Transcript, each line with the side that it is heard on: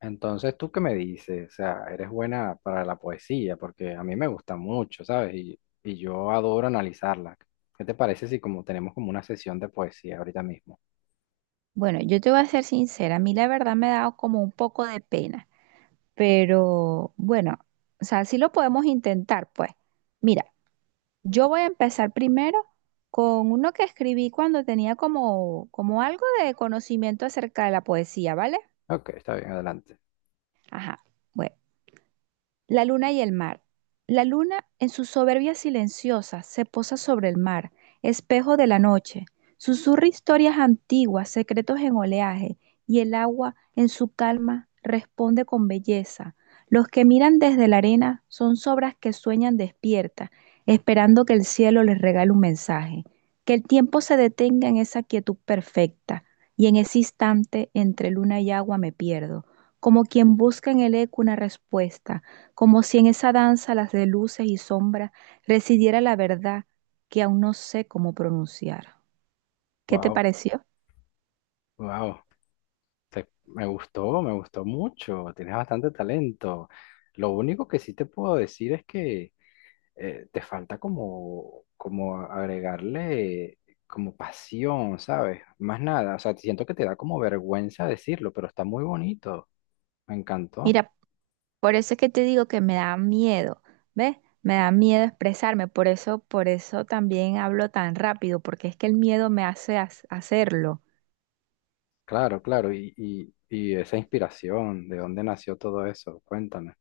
left: Entonces, ¿tú qué me dices? O sea, eres buena para la poesía, porque a mí me gusta mucho, ¿sabes? Y yo adoro analizarla. ¿Qué te parece si como tenemos como una sesión de poesía ahorita mismo?
right: Bueno, yo te voy a ser sincera, a mí la verdad me ha dado como un poco de pena, pero bueno, o sea, sí lo podemos intentar, pues. Mira, yo voy a empezar primero con uno que escribí cuando tenía como algo de conocimiento acerca de la poesía, ¿vale?
left: Ok, está bien, adelante.
right: Ajá. Bueno. La luna y el mar. La luna, en su soberbia silenciosa, se posa sobre el mar, espejo de la noche. Susurra historias antiguas, secretos en oleaje, y el agua, en su calma, responde con belleza. Los que miran desde la arena son sobras que sueñan despiertas, esperando que el cielo les regale un mensaje, que el tiempo se detenga en esa quietud perfecta, y en ese instante entre luna y agua me pierdo, como quien busca en el eco una respuesta, como si en esa danza, las de luces y sombras, residiera la verdad que aún no sé cómo pronunciar. ¿Qué te
left: Wow,
right: pareció?
left: wow, me gustó mucho. Tienes bastante talento. Lo único que sí te puedo decir es que te falta como, como agregarle como pasión, ¿sabes? Más nada. O sea, siento que te da como vergüenza decirlo, pero está muy bonito. Me encantó.
right: Mira, por eso es que te digo que me da miedo, ¿ves? Me da miedo expresarme, por eso también hablo tan rápido, porque es que el miedo me hace hacerlo.
left: Claro, claro. Y esa inspiración, ¿de dónde nació todo eso? Cuéntame.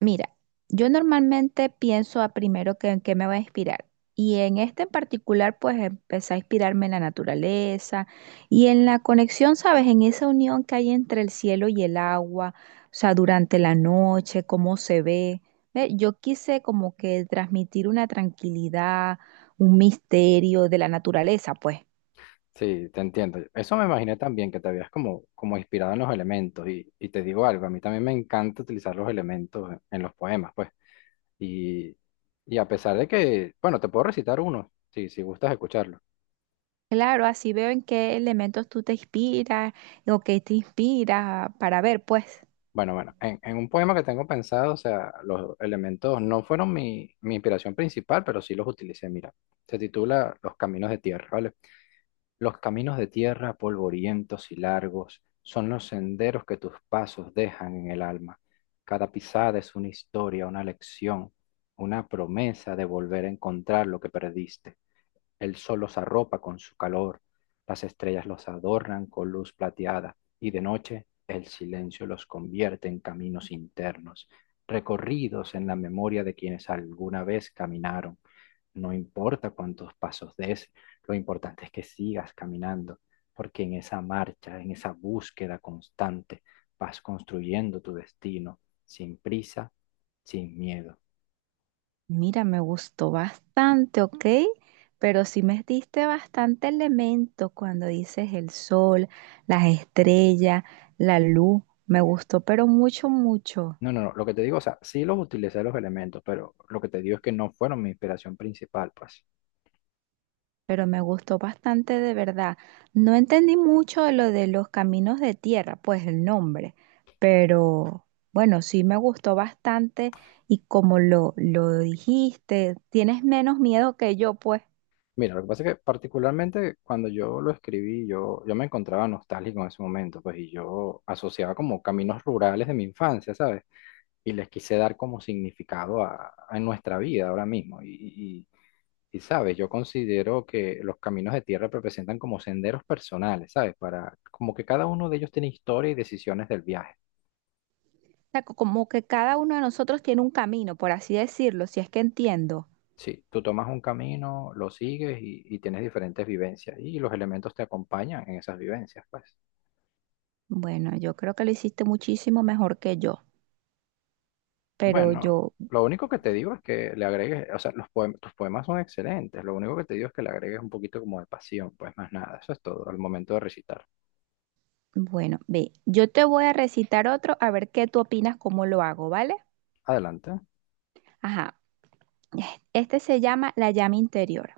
right: Mira, yo normalmente pienso a primero que en qué me va a inspirar. Y en este en particular, pues empecé a inspirarme en la naturaleza y en la conexión, ¿sabes? En esa unión que hay entre el cielo y el agua, o sea, durante la noche, cómo se ve. Ve, yo quise como que transmitir una tranquilidad, un misterio de la naturaleza, pues.
left: Sí, te entiendo. Eso me imaginé también, que te habías como, como inspirado en los elementos. Y te digo algo, a mí también me encanta utilizar los elementos en los poemas, pues. Y, y a pesar de que, bueno, te puedo recitar uno, si gustas escucharlo.
right: Claro, así veo en qué elementos tú te inspiras o qué te inspira para ver, pues.
left: Bueno, bueno, en un poema que tengo pensado, o sea, los elementos no fueron mi inspiración principal, pero sí los utilicé. Mira, se titula Los Caminos de Tierra, ¿vale? Los caminos de tierra polvorientos y largos son los senderos que tus pasos dejan en el alma. Cada pisada es una historia, una lección, una promesa de volver a encontrar lo que perdiste. El sol los arropa con su calor, las estrellas los adornan con luz plateada y de noche el silencio los convierte en caminos internos, recorridos en la memoria de quienes alguna vez caminaron. No importa cuántos pasos des, lo importante es que sigas caminando, porque en esa marcha, en esa búsqueda constante, vas construyendo tu destino sin prisa, sin miedo.
right: Mira, me gustó bastante, ¿ok? Pero sí me diste bastante elemento cuando dices el sol, las estrellas, la luz. Me gustó, pero mucho, mucho.
left: No, no, no, lo que te digo, o sea, sí los utilicé los elementos, pero lo que te digo es que no fueron mi inspiración principal, pues.
right: Pero me gustó bastante de verdad. No entendí mucho de lo de los caminos de tierra, pues el nombre. Pero bueno, sí me gustó bastante y como lo dijiste, tienes menos miedo que yo, pues.
left: Mira, lo que pasa es que particularmente cuando yo lo escribí, yo me encontraba nostálgico en ese momento, pues, y yo asociaba como caminos rurales de mi infancia, ¿sabes? Y les quise dar como significado a nuestra vida ahora mismo. Y sabes, yo considero que los caminos de tierra representan como senderos personales, ¿sabes? Para, como que cada uno de ellos tiene historia y decisiones del viaje.
right: Sea, como que cada uno de nosotros tiene un camino, por así decirlo, si es que entiendo.
left: Sí, tú tomas un camino, lo sigues y tienes diferentes vivencias y los elementos te acompañan en esas vivencias, pues.
right: Bueno, yo creo que lo hiciste muchísimo mejor que yo, pero
left: Bueno,
right: yo,
left: lo único que te digo es que le agregues, o sea, los tus poemas son excelentes, lo único que te digo es que le agregues un poquito como de pasión, pues más nada, eso es todo al momento de recitar.
right: bueno, ve, yo te voy a recitar otro a ver qué tú opinas cómo lo hago, ¿vale?
left: Adelante.
right: Ajá, este se llama La llama interior.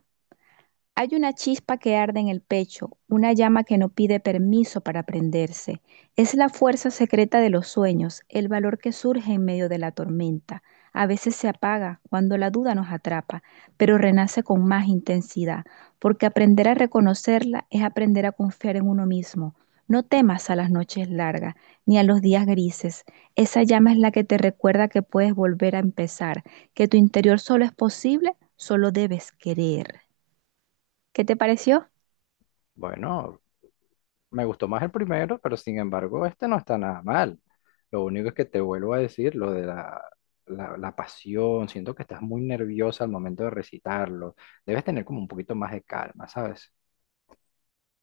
right: Hay una chispa que arde en el pecho, una llama que no pide permiso para prenderse. Es la fuerza secreta de los sueños, el valor que surge en medio de la tormenta. A veces se apaga cuando la duda nos atrapa, pero renace con más intensidad, porque aprender a reconocerla es aprender a confiar en uno mismo. No temas a las noches largas ni a los días grises. Esa llama es la que te recuerda que puedes volver a empezar, que tu interior solo es posible, solo debes querer. ¿Qué te pareció?
left: Bueno, me gustó más el primero, pero sin embargo, este no está nada mal. Lo único es que te vuelvo a decir lo de la pasión. Siento que estás muy nerviosa al momento de recitarlo. Debes tener como un poquito más de calma, ¿sabes?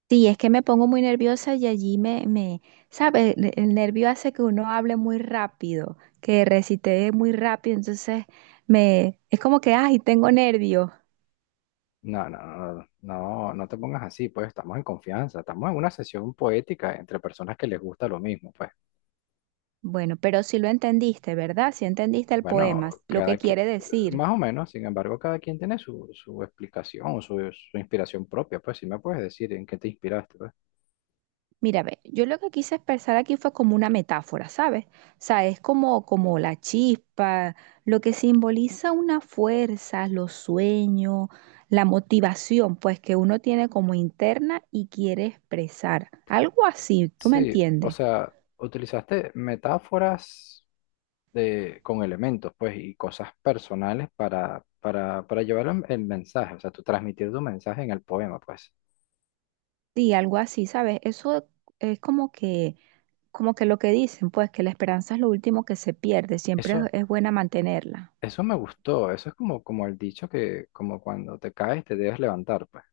right: Sí, es que me pongo muy nerviosa y allí ¿sabes? El nervio hace que uno hable muy rápido, que recite muy rápido, entonces me, es como que, ay, tengo nervio.
left: No, no, no, no, no te pongas así, pues estamos en confianza. Estamos en una sesión poética entre personas que les gusta lo mismo, pues.
right: Bueno, pero sí lo entendiste, ¿verdad? Sí entendiste el poema,
left: Bueno,
right: lo
left: cada
right: que
left: quien,
right: quiere decir.
left: más o menos, sin embargo, cada quien tiene su explicación, su inspiración propia, pues si me puedes decir en qué te inspiraste, pues.
right: Mira, ve, yo lo que quise expresar aquí fue como una metáfora, ¿sabes? O sea, es como la chispa, lo que simboliza una fuerza, los sueños, la motivación, pues que uno tiene como interna y quiere expresar. Algo así, ¿tú me
left: Sí, o
right: entiendes?
left: sea, utilizaste metáforas de, con elementos, pues, y cosas personales para llevar el mensaje, o sea, tú transmitir tu mensaje en el poema, pues.
right: Sí, algo así, ¿sabes? Eso es como que lo que dicen, pues que la esperanza es lo último que se pierde, siempre es
left: Eso,
right: es buena mantenerla.
left: eso me gustó, eso es como, como el dicho que, como cuando te caes te debes levantar, pues,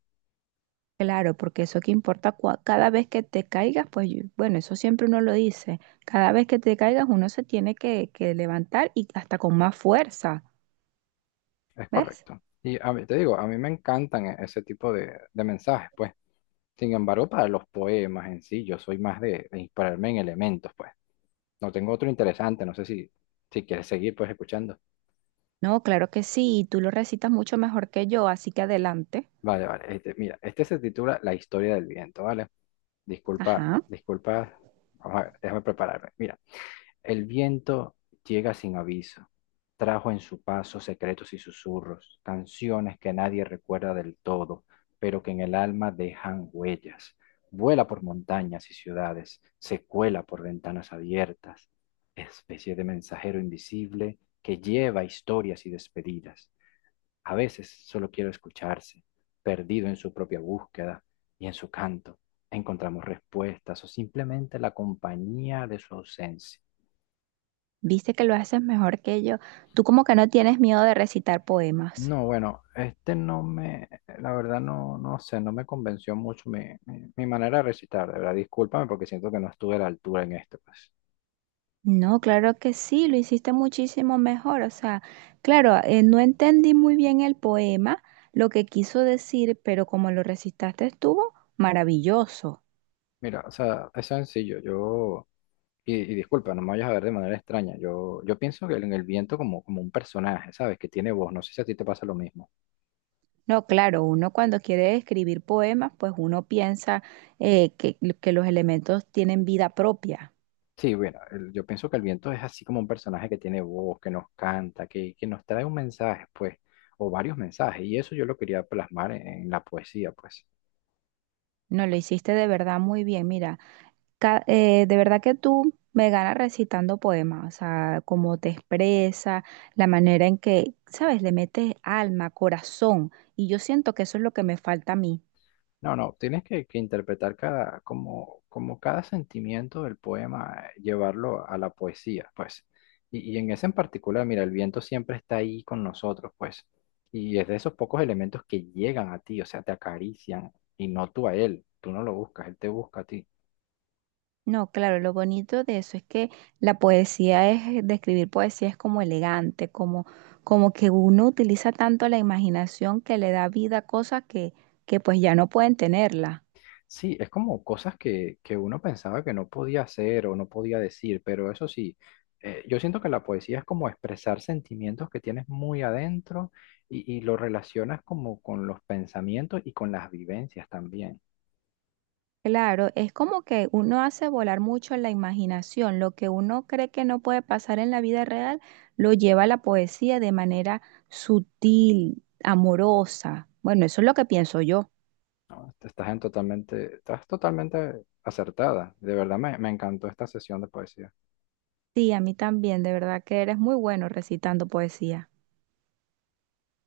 right: Claro, porque eso que importa, cada vez que te caigas, pues bueno, eso siempre uno lo dice, cada vez que te caigas uno se tiene que levantar y hasta con más fuerza,
left: es
right: ¿ves?
left: correcto. Y a mí, te digo, a mí me encantan ese tipo de mensajes, pues. Sin embargo, para los poemas en sí, yo soy más de inspirarme en elementos, pues. No tengo otro interesante, no sé si, si quieres seguir, pues, escuchando.
right: No, claro que sí, y tú lo recitas mucho mejor que yo, así que adelante.
left: Vale, vale. Este, mira, este se titula La historia del viento, ¿vale? Disculpa,
right: Ajá,
left: disculpa. Vamos a ver, déjame prepararme. Mira, el viento llega sin aviso. Trajo en su paso secretos y susurros, canciones que nadie recuerda del todo, pero que en el alma dejan huellas. Vuela por montañas y ciudades, se cuela por ventanas abiertas, especie de mensajero invisible que lleva historias y despedidas. A veces solo quiero escucharse, perdido en su propia búsqueda y en su canto. Encontramos respuestas o simplemente la compañía de su ausencia.
right: viste que lo haces mejor que yo. Tú como que no tienes miedo de recitar poemas.
left: No, bueno, este no me, la verdad no, no sé, no me convenció mucho mi, mi manera de recitar, de verdad, discúlpame porque siento que no estuve a la altura en esto, pues.
right: No, claro que sí, lo hiciste muchísimo mejor. O sea, claro, no entendí muy bien el poema, lo que quiso decir, pero como lo recitaste estuvo maravilloso.
left: Mira, o sea, es sencillo, y disculpa, no me vayas a ver de manera extraña, yo pienso que en el viento como, como un personaje, ¿sabes? Que tiene voz, no sé si a ti te pasa lo mismo.
right: No, claro, uno cuando quiere escribir poemas, pues uno piensa que los elementos tienen vida propia.
left: Sí, bueno, yo pienso que el viento es así como un personaje que tiene voz, que nos canta, que nos trae un mensaje, pues, o varios mensajes, y eso yo lo quería plasmar en la poesía, pues.
right: No, lo hiciste de verdad muy bien, mira. De verdad que tú me ganas recitando poemas, o sea, cómo te expresa, la manera en que, ¿sabes? Le metes alma, corazón, y yo siento que eso es lo que me falta a mí.
left: No, no, tienes que interpretar cada, como, como cada sentimiento del poema, llevarlo a la poesía, pues. Y en ese en particular, mira, el viento siempre está ahí con nosotros, pues. Y es de esos pocos elementos que llegan a ti, o sea, te acarician, y no tú a él, tú no lo buscas, él te busca a ti.
right: No, claro, lo bonito de eso es que la poesía es, de escribir poesía es como elegante, como, como que uno utiliza tanto la imaginación que le da vida a cosas que pues ya no pueden tenerla.
left: Sí, es como cosas que uno pensaba que no podía hacer o no podía decir, pero eso sí, yo siento que la poesía es como expresar sentimientos que tienes muy adentro y lo relacionas como con los pensamientos y con las vivencias también,
right: Claro, es como que uno hace volar mucho la imaginación, lo que uno cree que no puede pasar en la vida real, lo lleva a la poesía de manera sutil, amorosa. Bueno, eso es lo que pienso yo.
left: ¿no? Estás en totalmente, estás totalmente acertada. De verdad me, me encantó esta sesión de poesía.
right: Sí, a mí también, de verdad que eres muy bueno recitando poesía.